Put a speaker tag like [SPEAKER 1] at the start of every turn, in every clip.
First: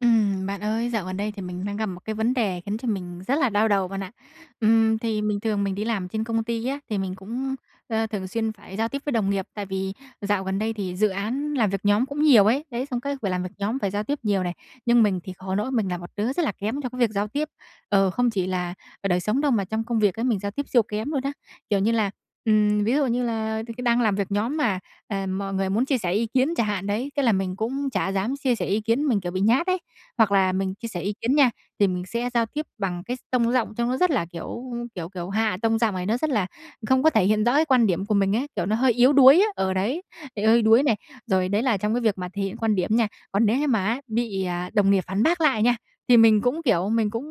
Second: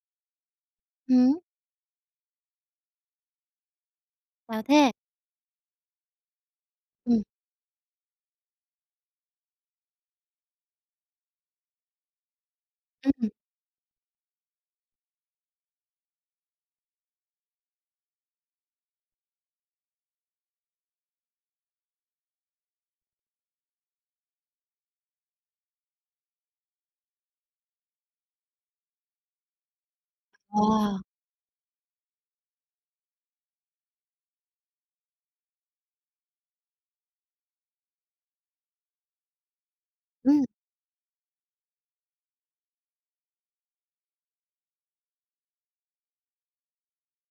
[SPEAKER 1] Ừm, bạn ơi, dạo gần đây
[SPEAKER 2] Ừm.
[SPEAKER 1] thì mình đang gặp một cái vấn đề khiến cho mình rất là đau đầu bạn ạ.
[SPEAKER 2] Sao thế?
[SPEAKER 1] Ừm, thì mình thường mình đi làm trên công ty á, thì mình
[SPEAKER 2] Ừm.
[SPEAKER 1] cũng, ơ, thường xuyên phải giao tiếp với đồng nghiệp, tại vì dạo gần đây thì dự án làm việc nhóm cũng nhiều ấy, đấy, xong cái
[SPEAKER 2] Ừm
[SPEAKER 1] phải làm việc nhóm, phải giao tiếp nhiều này. Nhưng mình thì khổ nỗi mình là một đứa rất là kém trong cái việc giao tiếp, ờ, không chỉ là ở đời sống đâu mà trong công việc ấy mình giao tiếp siêu kém luôn á. Kiểu như là, ừm, ví dụ như là thì cứ đang làm việc nhóm mà, ờ, mọi người muốn chia sẻ ý kiến chả hạn đấy, thế là mình cũng chả dám chia sẻ ý kiến, mình, kiểu, bị nhát ấy. Hoặc là mình chia sẻ
[SPEAKER 2] À.
[SPEAKER 1] ý kiến nha, thì mình sẽ giao tiếp bằng cái s tông giọng trông nó rất là, kiểu kiểu kiểu, hạ tông giọng này, nó rất là không có thể hiện rõ cái quan điểm của mình ấy, kiểu, nó hơi yếu đuối á, ờ, đấy, bị
[SPEAKER 2] Ừm.
[SPEAKER 1] hơi đuối này. Rồi, đấy là trong cái việc mà thể hiện quan điểm nha, còn nếu như mà á bị, à, đồng nghiệp phản bác lại nha, thì mình cũng, kiểu, mình cũng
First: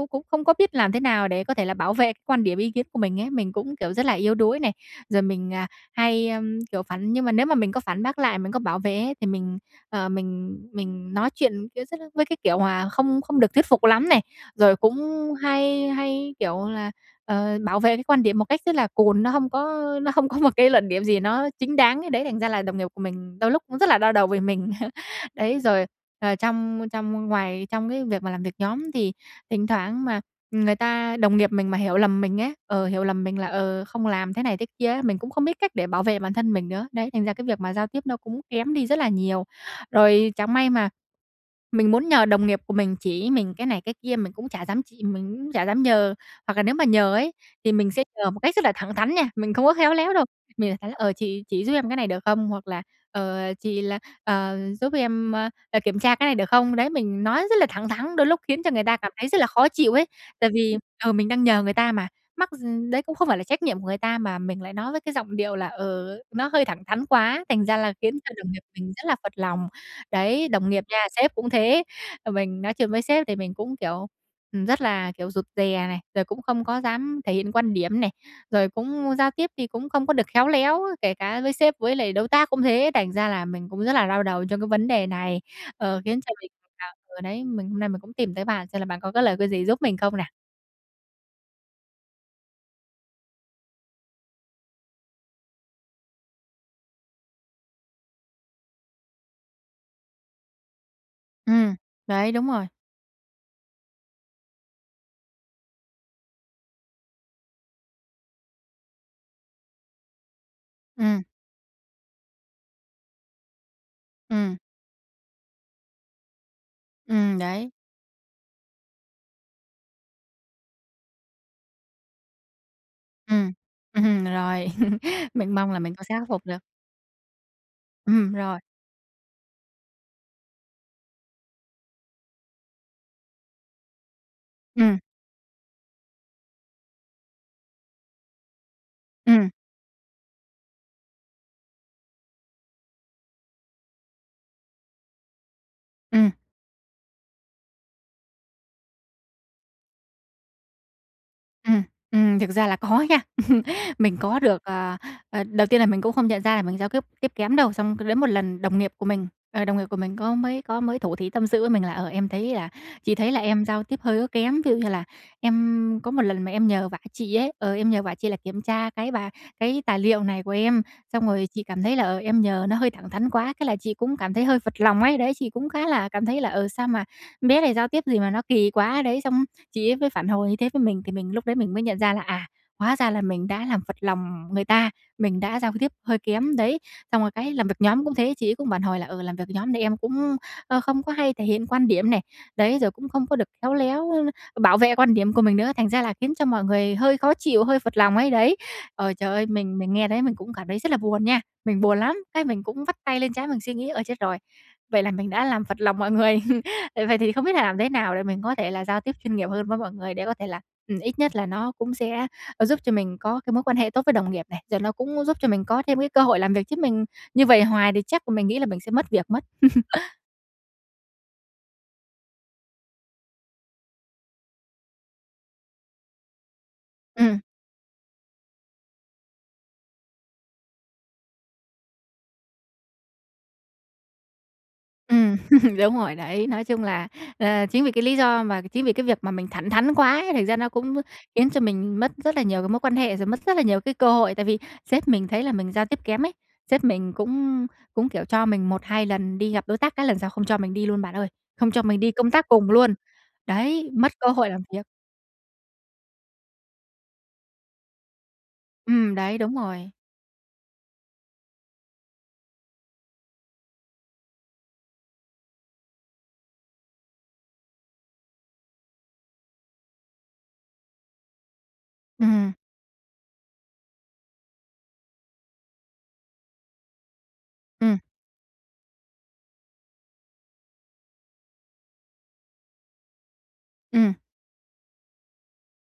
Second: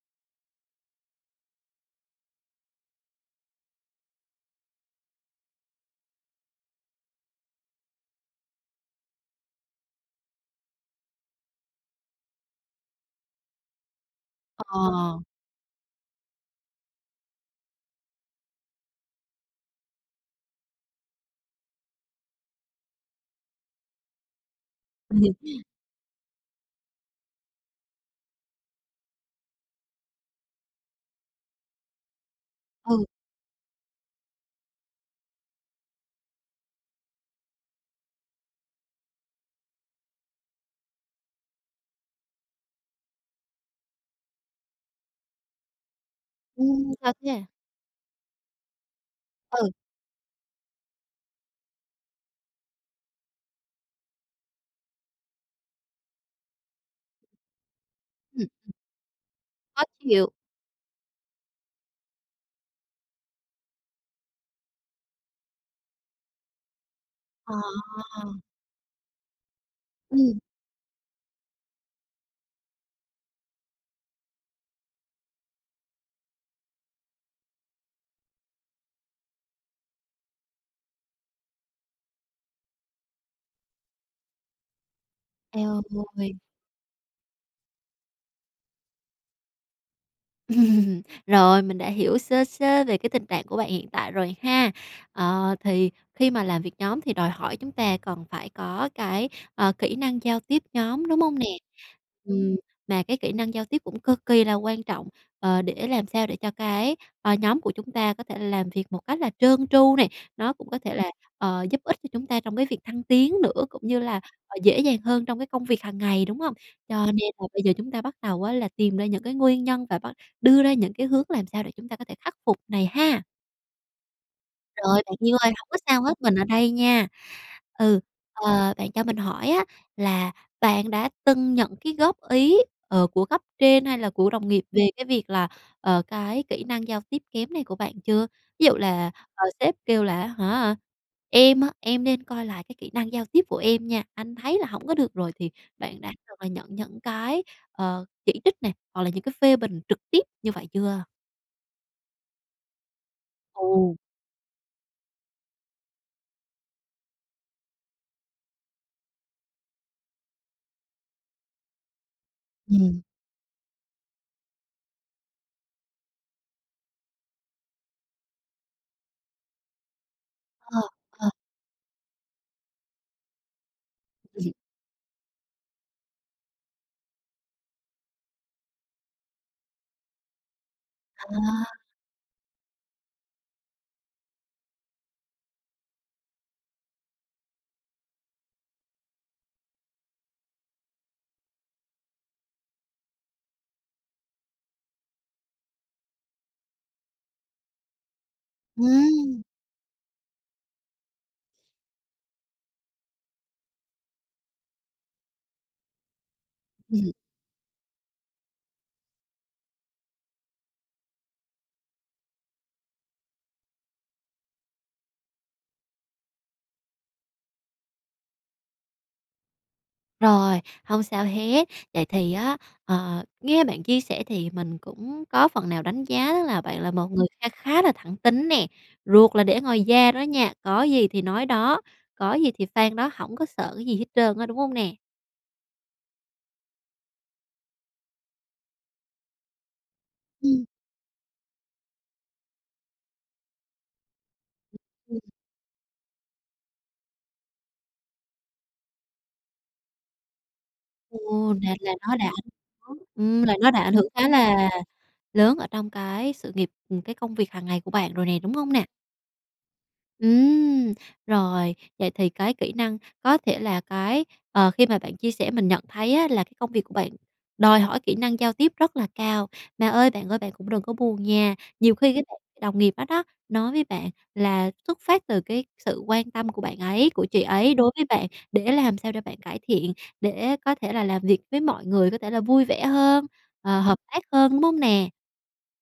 [SPEAKER 1] cũng cũng không có biết làm thế nào để có thể là bảo vệ quan điểm, ý kiến của mình ấy. Mình cũng, kiểu, rất là yếu đuối này, rồi mình, à, hay, ưm, kiểu, phản nhưng mà nếu mà mình có phản bác lại, mình có bảo vệ ấy, thì mình, ờ, mình mình nói chuyện kẽ sất l với cái kiểu hoà không không được thuyết phục lắm này, rồi cũng
[SPEAKER 2] Ờ.
[SPEAKER 1] hay hay, kiểu là, ờ, bảo vệ cái quan điểm một cách rất là cùn, nó không có nó không có một cái luận điểm gì nó chính đáng ấy. Đấy, thành ra là đồng nghiệp của mình đôi lúc cũng rất là đau đầu vì mình. Đấy, rồi, ờ, trong trong ngoài trong cái việc mà làm việc nhóm thì thỉnh thoảng mà người ta đồng nghiệp mình mà hiểu lầm mình ấy, ờ, hiểu
[SPEAKER 2] Ừ.
[SPEAKER 1] lầm mình là, ờ, không làm thế này thế kia ấy, mình cũng không biết cách để bảo vệ bản thân mình nữa. Đấy, thành ra cái việc mà giao tiếp nó cũng kém đi rất là nhiều. Rồi chẳng may mà mình muốn nhờ đồng nghiệp của mình chỉ mình cái này cái kia mình cũng chả dám chị mình cũng chả dám nhờ. Hoặc là nếu
[SPEAKER 2] Ừm,
[SPEAKER 1] mà nhờ
[SPEAKER 2] thật
[SPEAKER 1] ấy,
[SPEAKER 2] nha.
[SPEAKER 1] thì mình sẽ nhờ một cách rất là thẳng thắn nha, mình không
[SPEAKER 2] Ừ.
[SPEAKER 1] có khéo léo đâu. Mình [unintelligible] ờ, "Chị chỉ giúp em cái này được không?" hoặc là "Ờ, chị là ờ, giúp em, ơ, ờ, kiểm tra cái này được không?" Đấy, mình nói rất là thẳng thắng, đôi
[SPEAKER 2] Ừm,
[SPEAKER 1] lúc khiến cho
[SPEAKER 2] ừm.
[SPEAKER 1] người ta cảm thấy rất là khó
[SPEAKER 2] Khó
[SPEAKER 1] chịu ấy.
[SPEAKER 2] chịu.
[SPEAKER 1] Tại vì, ừ, mình đang nhờ người ta mà, mắc gi đấy cũng không phải là trách nhiệm của người ta mà mình lại nói với cái giọng điệu là, ừ, nó hơi thẳng thắn quá,
[SPEAKER 2] Ờ.
[SPEAKER 1] thành ra là khiến cho đồng nghiệp mình rất là phật lòng.
[SPEAKER 2] Ừm.
[SPEAKER 1] Đấy, đồng nghiệp nha, sếp cũng thế, ờ, mình nói chuyện với sếp thì mình cũng, kiểu, ừm, rất là, kiểu, rụt rè này, rồi cũng không có dám thể hiện quan điểm này, rồi cũng giao tiếp thì cũng không có được khéo léo, kể cả với sếp với lại đối tác cũng thế. Thành ra là mình cũng rất là đau đầu trong cái vấn đề này,
[SPEAKER 2] Eo
[SPEAKER 1] ờ, khiến
[SPEAKER 2] ôi!
[SPEAKER 1] cho mình, à, ờ, đấy, mình hôm nay mình cũng tìm tới bạn xem là bạn có cái lời cái gì giúp mình không nè.
[SPEAKER 2] Rồi, mình đã hiểu sơ sơ về cái tình trạng của bạn hiện tại rồi ha. Ờ, thì khi mà làm việc nhóm thì đòi hỏi chúng ta cần phải có cái, ờ, kỹ năng giao tiếp nhóm, đúng hông nè?
[SPEAKER 1] Ừm, đấy, đúng
[SPEAKER 2] Ừm,
[SPEAKER 1] rồi.
[SPEAKER 2] mà cái kỹ năng giao tiếp cũng cực kỳ là quan trọng, ờ, để làm sao để cho cái, ờ, nhóm của chúng ta có thể làm việc một cách là trơn tru nè, nó cũng có thể là,
[SPEAKER 1] Ừm.
[SPEAKER 2] ờ, giúp ích cho chúng ta trong cái việc thăng tiến nữa, cũng như là, ờ,
[SPEAKER 1] Ừm.
[SPEAKER 2] dễ dàng hơn trong cái công việc hàng ngày, đúng hông? Cho nên
[SPEAKER 1] Ừm,
[SPEAKER 2] là bây
[SPEAKER 1] đấy.
[SPEAKER 2] giờ chúng ta bắt đầu á là tìm ra những cái nguyên nhân và bắt đưa ra những cái hướng làm sao để chúng ta có thể khắc phục này ha.
[SPEAKER 1] Ừm. Ừm, rồi,
[SPEAKER 2] Rồi, bạn yêu ơi,
[SPEAKER 1] mình
[SPEAKER 2] hổng
[SPEAKER 1] mong
[SPEAKER 2] có
[SPEAKER 1] là mình
[SPEAKER 2] sao
[SPEAKER 1] cũng sẽ
[SPEAKER 2] hết,
[SPEAKER 1] khắc
[SPEAKER 2] mình ở
[SPEAKER 1] phục được.
[SPEAKER 2] đây nha. Ừ,
[SPEAKER 1] Ừm, rồi.
[SPEAKER 2] ờ, bạn cho mình hỏi á là bạn đã từng nhận cái góp ý, ờ, của cấp trên hay là của đồng nghiệp về
[SPEAKER 1] Ừm.
[SPEAKER 2] cái việc là, ờ, cái kỹ năng giao tiếp kém này của bạn chưa? Ví dụ là, ờ,
[SPEAKER 1] Ừm.
[SPEAKER 2] sếp kêu là á hả, "Em á, em nên coi lại cái kỹ năng giao tiếp của em nha, anh thấy là hổng có được rồi" thì bạn đã
[SPEAKER 1] Ừm.
[SPEAKER 2] [unintelligible] nhận những cái, ờ, chỉ trích này, hoặc là những cái phê bình trực tiếp như vậy chưa?
[SPEAKER 1] Ừm, ừm, thực ra là có nha.
[SPEAKER 2] Ừ.
[SPEAKER 1] Mình có được ờ, ờ, đầu tiên là mình cũng không nhận ra là mình giao tiếp tiếp kém đâu, xong cứ đến một lần đồng nghiệp của mình, ờ, đồng nghiệp của mình có mới có mới thủ thỉ tâm sự với mình là, ờ, em thấy là
[SPEAKER 2] Ừm.
[SPEAKER 1] chị thấy là em giao tiếp hơi có kém. Ví dụ như là em có một lần mà em nhờ vả chị ấy, ờ, em nhờ vả chị là kiểm tra cái bà cái tài liệu này của
[SPEAKER 2] Ờ,
[SPEAKER 1] em, xong
[SPEAKER 2] ờ.
[SPEAKER 1] rồi chị cảm thấy là, ờ, em nhờ nó hơi thẳng thắn quá, thế là chị cũng cảm thấy thấy
[SPEAKER 2] [unintelligible]
[SPEAKER 1] hơi phật lòng ấy, đấy. Chị cũng khá là cảm thấy là, ừ, sao mà bé này giao tiếp gì mà nó kỳ quá đấy. Xong chị ấy mới phản hồi như thế với mình, thì mình lúc đấy
[SPEAKER 2] À.
[SPEAKER 1] mình mới nhận ra là, à, hóa ra là mình đã làm phật lòng người ta, mình đã giao tiếp hơi kém đấy. Xong rồi cái làm việc nhóm cũng thế, chị ấy cũng phản hồi là, ừ, làm việc nhóm thì em cũng, ơ, không có hay thể hiện quan điểm này, đấy, rồi cũng không có được khéo léo bảo vệ quan điểm của mình nữa, thành ra là khiến cho mọi người hơi khó chịu, hơi phật lòng ấy, đấy. Ờ, trời
[SPEAKER 2] Ừm.
[SPEAKER 1] ơi, mình mình nghe thấy mình cũng cảm thấy rất là buồn nha, mình buồn lắm, cái mình cũng vắt tay lên trán mình suy nghĩ, ơ, chết rồi, vậy là mình đã làm phật lòng mọi người.
[SPEAKER 2] Ừm.
[SPEAKER 1] Vậy thì không biết là làm thế nào để mình có thể là giao tiếp chuyên nghiệp hơn với mọi người để có thể là ừm, ít nhất là nó cũng sẽ, ơ, giúp cho mình có cái mối quan hệ tốt với đồng nghiệp này. Rồi nó cũng giúp cho mình có thêm cái cơ hội làm việc, chứ mình như vậy hoài thì chắc mình nghĩ là mình sẽ mất việc mất.
[SPEAKER 2] Rồi, hông sao hết. Vậy thì á, ờ, nghe bạn chia sẻ thì mình cũng có phần nào đánh giá là bạn là một người
[SPEAKER 1] Ừm.
[SPEAKER 2] kha khá là thẳng tính nè, ruột là để ngoài da đó nha, có gì thì nói đó, có gì thì phang đó, hổng có sợ cái gì hết trơn á, đúng hông nè?
[SPEAKER 1] Ừm, đúng rồi đấy! Nói chung là, ờ, chính vì cái lý do mà chính vì cái việc mà mình thẳng thắn quá ấy, thành ra
[SPEAKER 2] Ừm.
[SPEAKER 1] nó cũng khiến cho mình mất rất là nhiều cái mối quan hệ, rồi mất rất là nhiều cái cơ hội, tại vì sếp mình
[SPEAKER 2] [unintelligible]
[SPEAKER 1] thấy là mình giao tiếp kém ấy, sếp mình cũng cũng, kiểu, cho mình 1-2 lần đi gặp đối tác, các lần sau không cho mình đi luôn bạn ơi,
[SPEAKER 2] Ồ.
[SPEAKER 1] không
[SPEAKER 2] Là
[SPEAKER 1] cho
[SPEAKER 2] là
[SPEAKER 1] mình đi
[SPEAKER 2] nó đã ảnh
[SPEAKER 1] công tác cùng luôn.
[SPEAKER 2] hưởng, ừm, là nó đã
[SPEAKER 1] Đấy,
[SPEAKER 2] ảnh hưởng
[SPEAKER 1] mất cơ
[SPEAKER 2] khá
[SPEAKER 1] hội làm
[SPEAKER 2] là
[SPEAKER 1] việc.
[SPEAKER 2] lớn ở trong cái sự nghiệp, ừm, cái công việc hàng ngày của bạn rồi nè, đúng hông nè?
[SPEAKER 1] Ừm, đấy, đúng rồi.
[SPEAKER 2] Ừm, rồi, vậy thì cái kỹ năng có thể là cái ờ, khi mà bạn chia sẻ mình nhận thấy á là cái công việc của bạn đòi hỏi kỹ năng giao tiếp rất là cao. Mà ơi bạn ơi, bạn cũng đừng có buồn nha. Nhiều khi cái [unintelligible]
[SPEAKER 1] Ừm.
[SPEAKER 2] đồng nghiệp đó đó nói với bạn là xuất phát từ cái sự quan tâm của bạn ấy của chị ấy đối
[SPEAKER 1] Ừm.
[SPEAKER 2] với bạn để làm sao để bạn cải thiện, để có thể là làm việc với mọi người có thể là vui vẻ hơn, ờ, hợp
[SPEAKER 1] Ừm.
[SPEAKER 2] tác hơn, đúng hông nè?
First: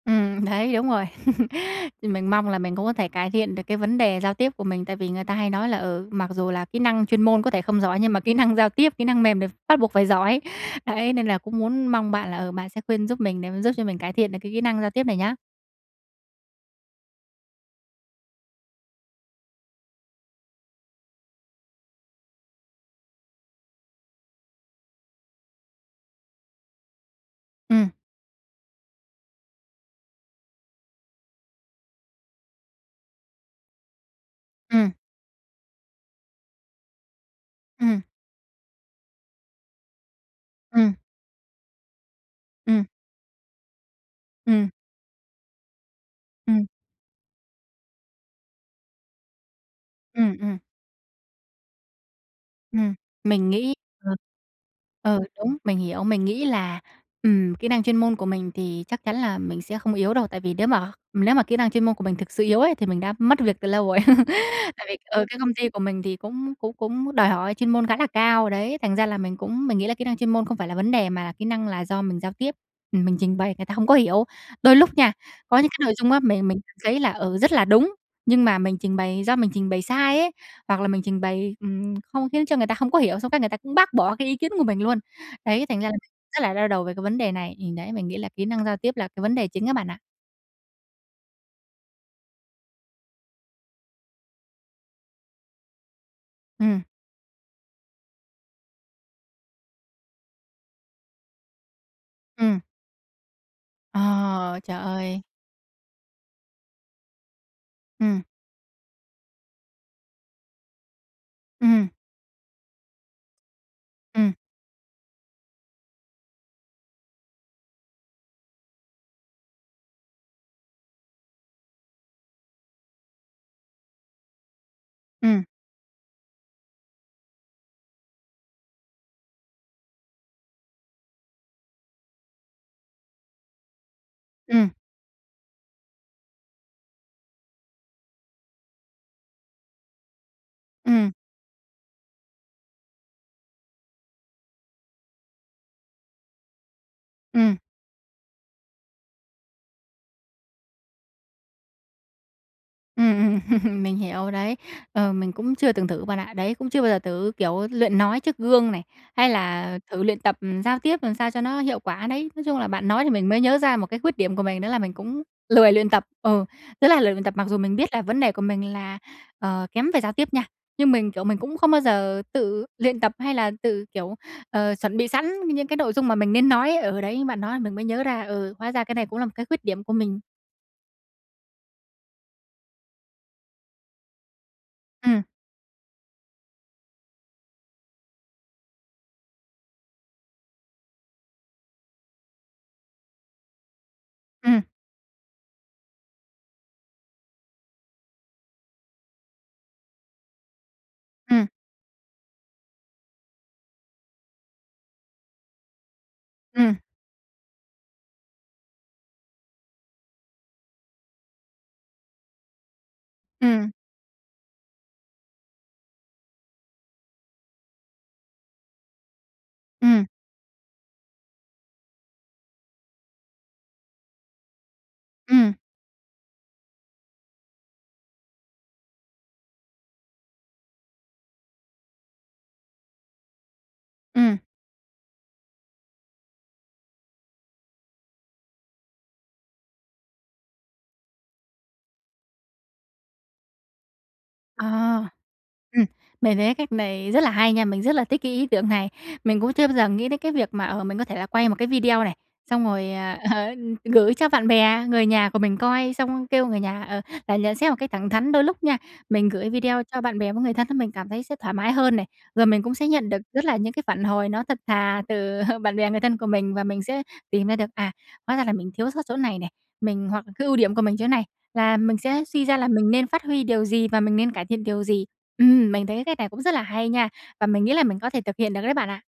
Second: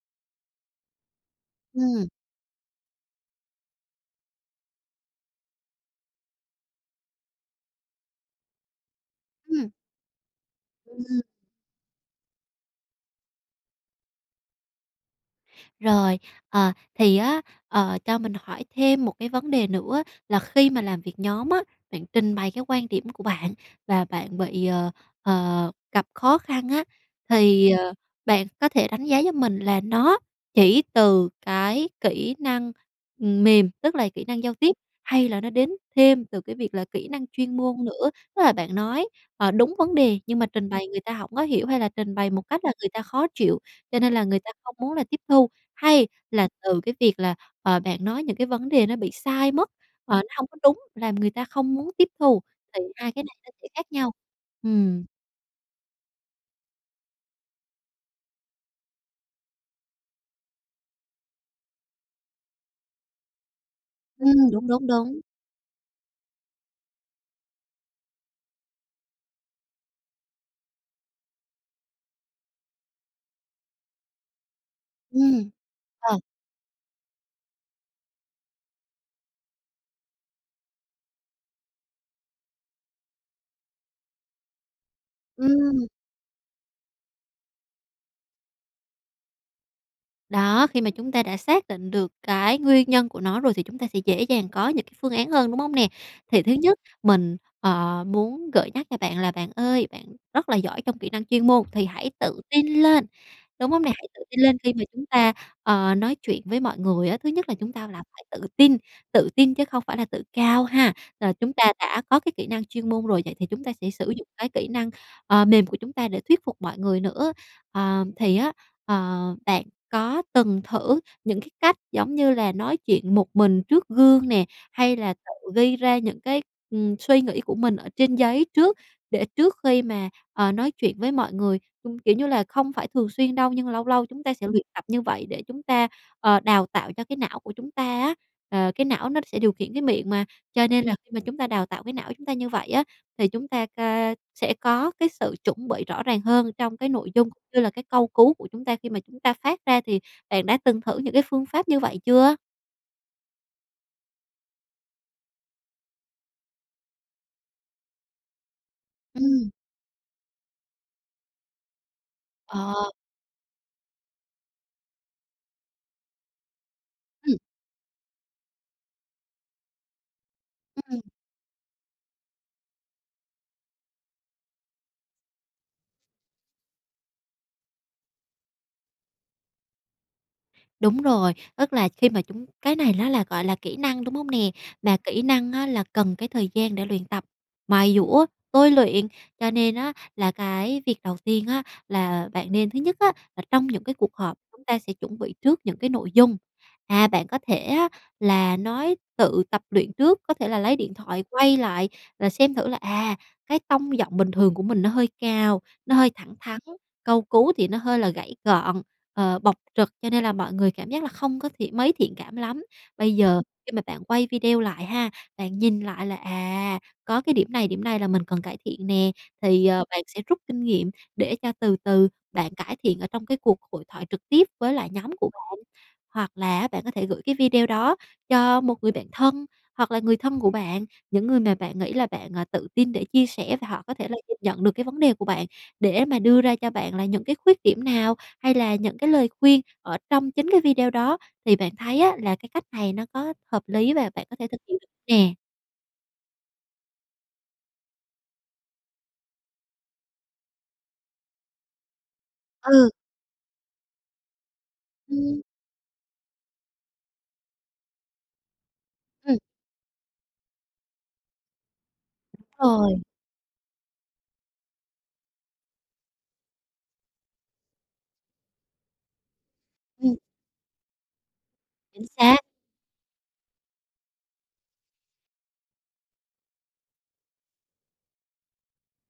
[SPEAKER 1] Ừm, đấy, đúng rồi.
[SPEAKER 2] Ừm.
[SPEAKER 1] Mình mong là mình cũng có thể cải thiện được cái vấn đề giao tiếp của mình, tại vì người ta hay nói là, ừ, mặc dù là kỹ năng chuyên môn có thể không giỏi, nhưng mà kỹ năng giao tiếp, kỹ năng mềm đ
[SPEAKER 2] Ừm.
[SPEAKER 1] bắt buộc phải giỏi. Đấy,
[SPEAKER 2] Ừm.
[SPEAKER 1] nên là cũng muốn mong bạn là, ờ, bạn sẽ khuyên giúp mình để mà giúp cho mình cải thiện được cái kỹ năng giao tiếp này nhá.
[SPEAKER 2] Rồi, ờ, thì á, ờ, cho mình hỏi thêm một cái vấn đề nữa là khi mà làm việc nhóm á, bạn trình bày cái quan điểm của bạn và bạn bị, ờ, ờ, gặp khó khăn á, thì,
[SPEAKER 1] Ừm.
[SPEAKER 2] ờ, bạn có thể đánh giá giúp mình là nó chỉ từ cái kỹ năng mềm, tức là kỹ năng giao tiếp
[SPEAKER 1] Ừm.
[SPEAKER 2] hay là nó đến thêm từ cái việc là kỹ năng chuyên môn
[SPEAKER 1] Ừm.
[SPEAKER 2] nữa, tức là bạn nói, ờ, đúng vấn đề, nhưng mà trình bày
[SPEAKER 1] Ừm.
[SPEAKER 2] người ta hổng có hiểu hay là trình bày một cách là
[SPEAKER 1] Ừm.
[SPEAKER 2] người ta khó chịu, cho nên là người ta
[SPEAKER 1] Ừm.
[SPEAKER 2] không muốn là tiếp thu? Hay là
[SPEAKER 1] Ừm.
[SPEAKER 2] từ cái việc là, ờ, bạn nói những cái vấn đề nó bị sai mất, ờ, nó
[SPEAKER 1] Ừm,
[SPEAKER 2] hông có
[SPEAKER 1] ừm.
[SPEAKER 2] đúng làm người ta không muốn tiếp thu? Thì
[SPEAKER 1] Ừm,
[SPEAKER 2] hai cái này
[SPEAKER 1] mình
[SPEAKER 2] nó sẽ
[SPEAKER 1] nghĩ
[SPEAKER 2] khác
[SPEAKER 1] ờ.
[SPEAKER 2] nhau. Ừm.
[SPEAKER 1] Ừ, đúng, mình hiểu, mình nghĩ là, ừm, kỹ năng chuyên môn của mình thì chắc chắn là mình sẽ không yếu đâu, tại vì nếu mà nếu mà kỹ năng chuyên môn của mình thực sự yếu ấy, thì mình đã mất việc từ lâu rồi.
[SPEAKER 2] Ừm, đúng,
[SPEAKER 1] Tại
[SPEAKER 2] đúng,
[SPEAKER 1] vì,
[SPEAKER 2] đúng.
[SPEAKER 1] ờ, cái công ty của mình thì cũng cũng cũng đòi hỏi chuyên môn khá là cao đấy, thành ra là mình cũng mình nghĩ là kỹ năng chuyên môn không phải là vấn đề mà là kỹ năng là do mình giao tiếp, ừm, mình trình bày người ta hông có hiểu. Đôi lúc nha,
[SPEAKER 2] Ừm.
[SPEAKER 1] có những cái nội dung
[SPEAKER 2] Ờ.
[SPEAKER 1] á, mình mình [unintelligible] thấy là, ừ, rất là đúng, nhưng mà mình trình bày do mình trình bày sai ấy, hoặc là mình trình bày, ừm, không khiến cho người ta hông có hiểu, xong cái người ta cũng bác bỏ cái ý kiến của mình luôn. Đấy, thành
[SPEAKER 2] Ừm.
[SPEAKER 1] ra rất là đau đầu về cái vấn đề này. Thì đấy, mình nghĩ là kỹ năng giao tiếp là cái vấn đề chính á bạn ạ.
[SPEAKER 2] Đó, khi mà chúng ta đã xác định được cái nguyên nhân của nó rồi thì chúng ta sẽ dễ dàng có những cái phương án hơn, đúng hông nè? Thì thứ nhất,
[SPEAKER 1] Ừm.
[SPEAKER 2] mình, ờ, muốn gợi nhắc cho bạn là bạn ơi, bạn rất là giỏi trong kỹ năng chuyên môn, thì hãy tự
[SPEAKER 1] Ừm.
[SPEAKER 2] tin lên, đúng không nè, hãy tự tin lên
[SPEAKER 1] Ờ,
[SPEAKER 2] khi
[SPEAKER 1] trời
[SPEAKER 2] mà chúng
[SPEAKER 1] ơi!
[SPEAKER 2] ta, ờ, nói chuyện với mọi người á, thứ nhất là chúng ta là
[SPEAKER 1] Ừm.
[SPEAKER 2] phải tự tin, tự tin chứ không phải là tự cao ha. Rồi, chúng ta
[SPEAKER 1] Ừm.
[SPEAKER 2] đã có cái kỹ năng chuyên môn rồi, vậy thì chúng ta sẽ sử dụng
[SPEAKER 1] Ừm.
[SPEAKER 2] cái kỹ năng, ờ, mềm của chúng ta để thuyết phục mọi người nữa. Ờ, thì á, ờ, bạn có từng thử những cái cách giống như là nói chuyện một mình trước gương nè, hay là tự
[SPEAKER 1] Ừm.
[SPEAKER 2] ghi ra những cái, ừm, suy nghĩ của mình trên giấy trước để trước khi mà, ờ, nói chuyện với mọi người. Ưm, kiểu như là không phải thường xuyên đâu, nhưng lâu lâu chúng ta sẽ luyện
[SPEAKER 1] Ừm.
[SPEAKER 2] tập như vậy để chúng ta, ờ, đào tạo cho cái não của chúng ta á, ờ, cái não nó sẽ điều khiển cái miệng mà. Cho nên là khi
[SPEAKER 1] Ừm.
[SPEAKER 2] mà chúng ta đào tạo cái não của chúng ta như vậy á, thì chúng ta ca sẽ có cái sự chuẩn bị rõ ràng hơn trong cái nội dung
[SPEAKER 1] Ừm.
[SPEAKER 2] như là cái câu cú của chúng ta khi mà chúng ta phát ra, thì bạn đã từng thử những cái phương pháp như vậy chưa?
[SPEAKER 1] Ừm, ừm, mình hiểu đấy, ờ, mình cũng chưa từng thử bạn ạ, đấy, cũng chưa bao giờ thử, kiểu, luyện nói trước gương này, hay
[SPEAKER 2] Ừm.
[SPEAKER 1] là thử luyện tập giao tiếp làm sao cho nó hiệu quả đấy. Nói chung là bạn
[SPEAKER 2] Ờ.
[SPEAKER 1] nói thì mình mới nhớ ra một cái khuyết điểm của mình đó là mình cũng lười luyện tập, ừ, rất là lười luyện tập,
[SPEAKER 2] Ừm.
[SPEAKER 1] mặc dù mình biết là vấn đề của mình là, ờ, kém về giao tiếp nha.
[SPEAKER 2] Ừm,
[SPEAKER 1] Nhưng
[SPEAKER 2] ừm.
[SPEAKER 1] mình, kiểu, mình cũng không bao giờ tự luyện tập hay là tự, kiểu, ờ, chuẩn bị sẵn những cái nội dung mà mình nên nói, ở đấy, bạn nói mình mới nhớ ra, ừ, hóa ra cái này cũng là một cái khuyết điểm của mình.
[SPEAKER 2] Đúng rồi, tức là khi mà chúng cái này nó là, gọi là, kỹ năng, đúng hông nè? Mà
[SPEAKER 1] Ừm.
[SPEAKER 2] kỹ năng á, là cần cái thời gian để luyện tập, mài giũa, tôi luyện. Cho nên á, là cái việc đầu tiên á, là bạn nên thứ nhất á, là trong những cái cuộc họp,
[SPEAKER 1] Ừm.
[SPEAKER 2] chúng ta sẽ chuẩn bị trước những cái nội dung, à, bạn có thể á, là nói tự tập luyện trước, có thể là lấy điện thoại
[SPEAKER 1] Ừm.
[SPEAKER 2] quay lại là xem thử là "À, cái tông giọng bình thường của mình nó hơi cao, nó hơi thẳng thắn,
[SPEAKER 1] Ừm.
[SPEAKER 2] câu cú thì nó hơi là gãy gọn, ờ, bộc trực, cho nên là mọi người cảm giác là không có thiện mấy thiện cảm lắm." Bây giờ
[SPEAKER 1] Ừm.
[SPEAKER 2] khi mà bạn quay video lại ha, bạn nhìn lại là "À, có cái điểm này điểm này là mình cần cải thiện nè" thì, ờ, bạn
[SPEAKER 1] Ừm.
[SPEAKER 2] sẽ rút kinh nghiệm để cho từ từ bạn cải thiện ở trong cái cuộc hội thoại trực tiếp với lại nhóm của
[SPEAKER 1] Ừm.
[SPEAKER 2] bạn. Hoặc là á, bạn có thể gửi cái video đó cho một người bạn thân, hoặc là người thân của bạn, những người mà bạn nghĩ là bạn, à, tự tin để chia sẻ và họ có thể là
[SPEAKER 1] Ừm.
[SPEAKER 2] dưng nhận được cái vấn đề của bạn, để mà đưa ra cho bạn là những cái khuyết điểm nào hay là những cái lời khuyên ở trong chính cái video đó. Thì bạn thấy á, là cái cách này nó có hợp lý và bạn có thể thực
[SPEAKER 1] Ờ,
[SPEAKER 2] hiện nè?
[SPEAKER 1] ừm, mề thấy cách này rất là hay nha, mình rất là thích cái ý tưởng này. Mình cũng chưa bao giờ nghĩ đến cái việc mà, ờ, mình có thể là quay một cái video này, xong
[SPEAKER 2] Ừ.
[SPEAKER 1] rồi, à, ờ, gửi cho bạn bè, người nhà của
[SPEAKER 2] Ừm.
[SPEAKER 1] mình coi xong kêu người nhà, ờ, là nhận xét một cách thẳng thắn. Đôi lúc nha, mình
[SPEAKER 2] Ừm.
[SPEAKER 1] gửi video cho bạn bè với người thân mình cảm thấy sẽ thoải mái hơn này, rồi mình cũng
[SPEAKER 2] Đúng
[SPEAKER 1] sẽ
[SPEAKER 2] rồi.
[SPEAKER 1] nhận được rất là những cái phản hồi nó thật thà từ bạn bè người thân của mình và mình sẽ tìm ra được, à, hóa ra là mình thiếu sót chỗ này nè, mình
[SPEAKER 2] Ừm.
[SPEAKER 1] hoặc cái ưu điểm của mình chỗ này là mình
[SPEAKER 2] Chính
[SPEAKER 1] sẽ
[SPEAKER 2] xác.
[SPEAKER 1] suy ra là mình nên phát huy điều gì và mình nên cải thiện điều gì. Ừm, mình thấy cái cách này cũng rất là hay nha, và mình nghĩ là mình có thể thực hiện được đấy bạn ạ.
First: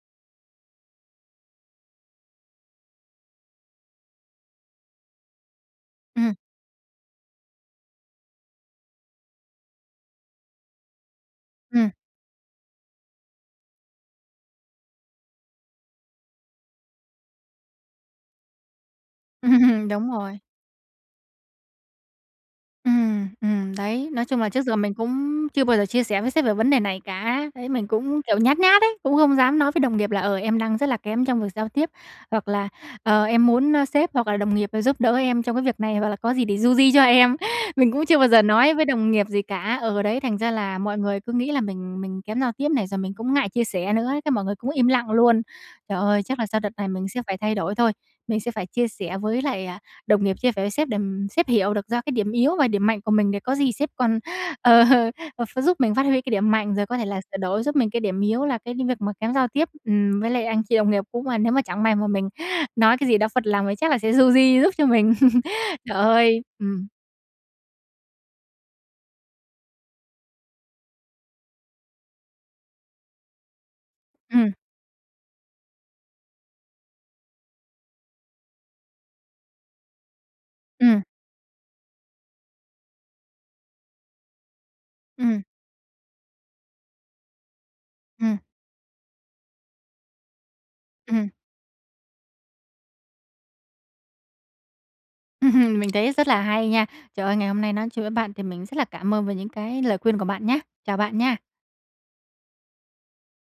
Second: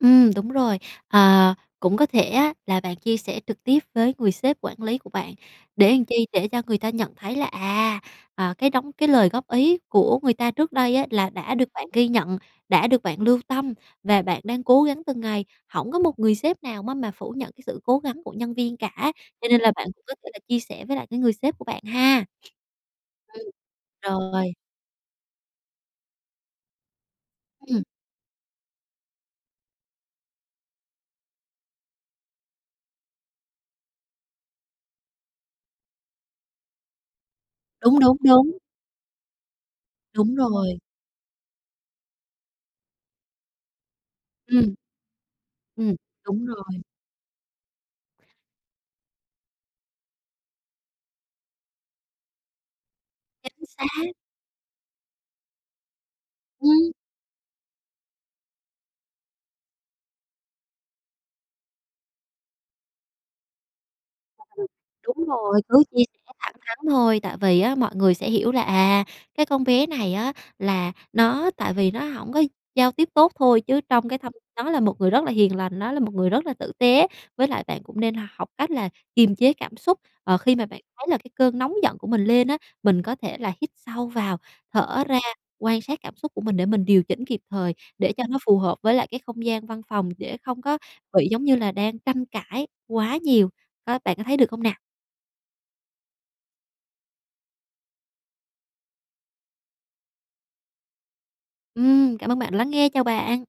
[SPEAKER 2] Ừm, đúng rồi. Ờ, cũng có thể á, là bạn chia sẻ trực tiếp với người sếp quản lý của bạn, để làm chi,
[SPEAKER 1] Ừm.
[SPEAKER 2] để cho người ta nhận thấy là, à, ờ, cái đóng cái lời góp ý của người ta trước đây á, là đã được bạn
[SPEAKER 1] Ừm.
[SPEAKER 2] ghi nhận, đã được bạn lưu tâm và bạn đang cố gắng từng ngày, hổng có một người sếp nào má mà phủ nhận sự cố gắng của nhân viên cả, cho nên là bạn cũng
[SPEAKER 1] Đúng
[SPEAKER 2] có thể
[SPEAKER 1] rồi.
[SPEAKER 2] chia sẻ với lại cái người sếp của bạn ha.
[SPEAKER 1] Ừm,
[SPEAKER 2] Ừm,
[SPEAKER 1] ừm, đấy, nói chung là
[SPEAKER 2] rồi.
[SPEAKER 1] trước giờ mình cũng chưa bao giờ chia sẻ với sếp về vấn đề này cả. Đấy
[SPEAKER 2] Ừm.
[SPEAKER 1] mình cũng, kiểu, nhát nhát ấy, cũng không dám nói với đồng nghiệp là "Ờ, em đang rất là kém trong việc giao tiếp." Hoặc là "Ờ, em muốn, ơ, sếp hoặc là đồng nghiệp rồi giúp đỡ em trong cái việc này hoặc là có gì thì du di cho em." Mình
[SPEAKER 2] Đúng,
[SPEAKER 1] cũng
[SPEAKER 2] đúng,
[SPEAKER 1] chưa bao giờ
[SPEAKER 2] đúng.
[SPEAKER 1] nói với đồng nghiệp gì cả, ờ, đấy,
[SPEAKER 2] Đúng
[SPEAKER 1] thành ra là
[SPEAKER 2] rồi.
[SPEAKER 1] mọi người cứ nghĩ là mình mình kém giao tiếp này rồi mình cũng ngại chia sẻ nữa, cái mọi người cũng
[SPEAKER 2] Ừm.
[SPEAKER 1] im lặng luôn.
[SPEAKER 2] Ừm,
[SPEAKER 1] Trời ơi, chắc là
[SPEAKER 2] đúng
[SPEAKER 1] sau đợt
[SPEAKER 2] rồi.
[SPEAKER 1] này mình sẽ phải thay đổi thôi, mình sẽ phải chia sẻ với lại, à, đồng nghiệp, chia sẻ với sếp để, ừm, sếp hiểu được ra cái điểm yếu và điểm mạnh của mình để có
[SPEAKER 2] Chính
[SPEAKER 1] gì
[SPEAKER 2] xác!
[SPEAKER 1] sếp còn, ờ, ờ, ờ, ph giúp mình phát huy cái điểm mạnh rồi
[SPEAKER 2] Ừm.
[SPEAKER 1] có thể là sửa đổi giúp mình cái điểm yếu là cái đ việc mà kém giao tiếp, ừm, với lại anh chị đồng nghiệp cũng mà nếu mà chẳng may mà mình nói cái gì đó phật lòng thì chắc là sẽ du di giúp cho
[SPEAKER 2] [unintelligible]
[SPEAKER 1] mình.
[SPEAKER 2] Đúng rồi, cứ
[SPEAKER 1] Trời
[SPEAKER 2] chia
[SPEAKER 1] ơi,
[SPEAKER 2] thẳng thắn
[SPEAKER 1] ừm.
[SPEAKER 2] thôi, tại vì á mọi người sẽ hiểu là "À, cái con bé này á, là nó tại vì nó hổng có giao tiếp tốt thôi chứ trong cái thâm
[SPEAKER 1] Ừm.
[SPEAKER 2] nó là một người rất là hiền lành, nó là một người rất là tử tế." Với lại bạn cũng nên học cách là kiềm chế cảm xúc, ờ, khi mà bạn
[SPEAKER 1] Ừm.
[SPEAKER 2] thấy là cái cơn nóng giận của mình lên á, mình có thể là hít sâu vào, thở ra,
[SPEAKER 1] Ừm.
[SPEAKER 2] quan sát cảm xúc của mình để mình điều chỉnh kịp thời, để cho
[SPEAKER 1] Ừm.
[SPEAKER 2] nó phù hợp với lại cái không gian văn phòng, để không có bị
[SPEAKER 1] Ừm.
[SPEAKER 2] giống như là đang tranh cãi quá nhiều á, bạn có thấy được hông nè?
[SPEAKER 1] Mình thấy rất là hay nha. Trời ơi, ngày hôm nay nói chuyện với bạn thì mình rất là cảm ơn về những cái lời khuyên của bạn nhá. Chào bạn nha.
[SPEAKER 2] Ừm, cảm ơn bạn lắng nghe, chào bạn.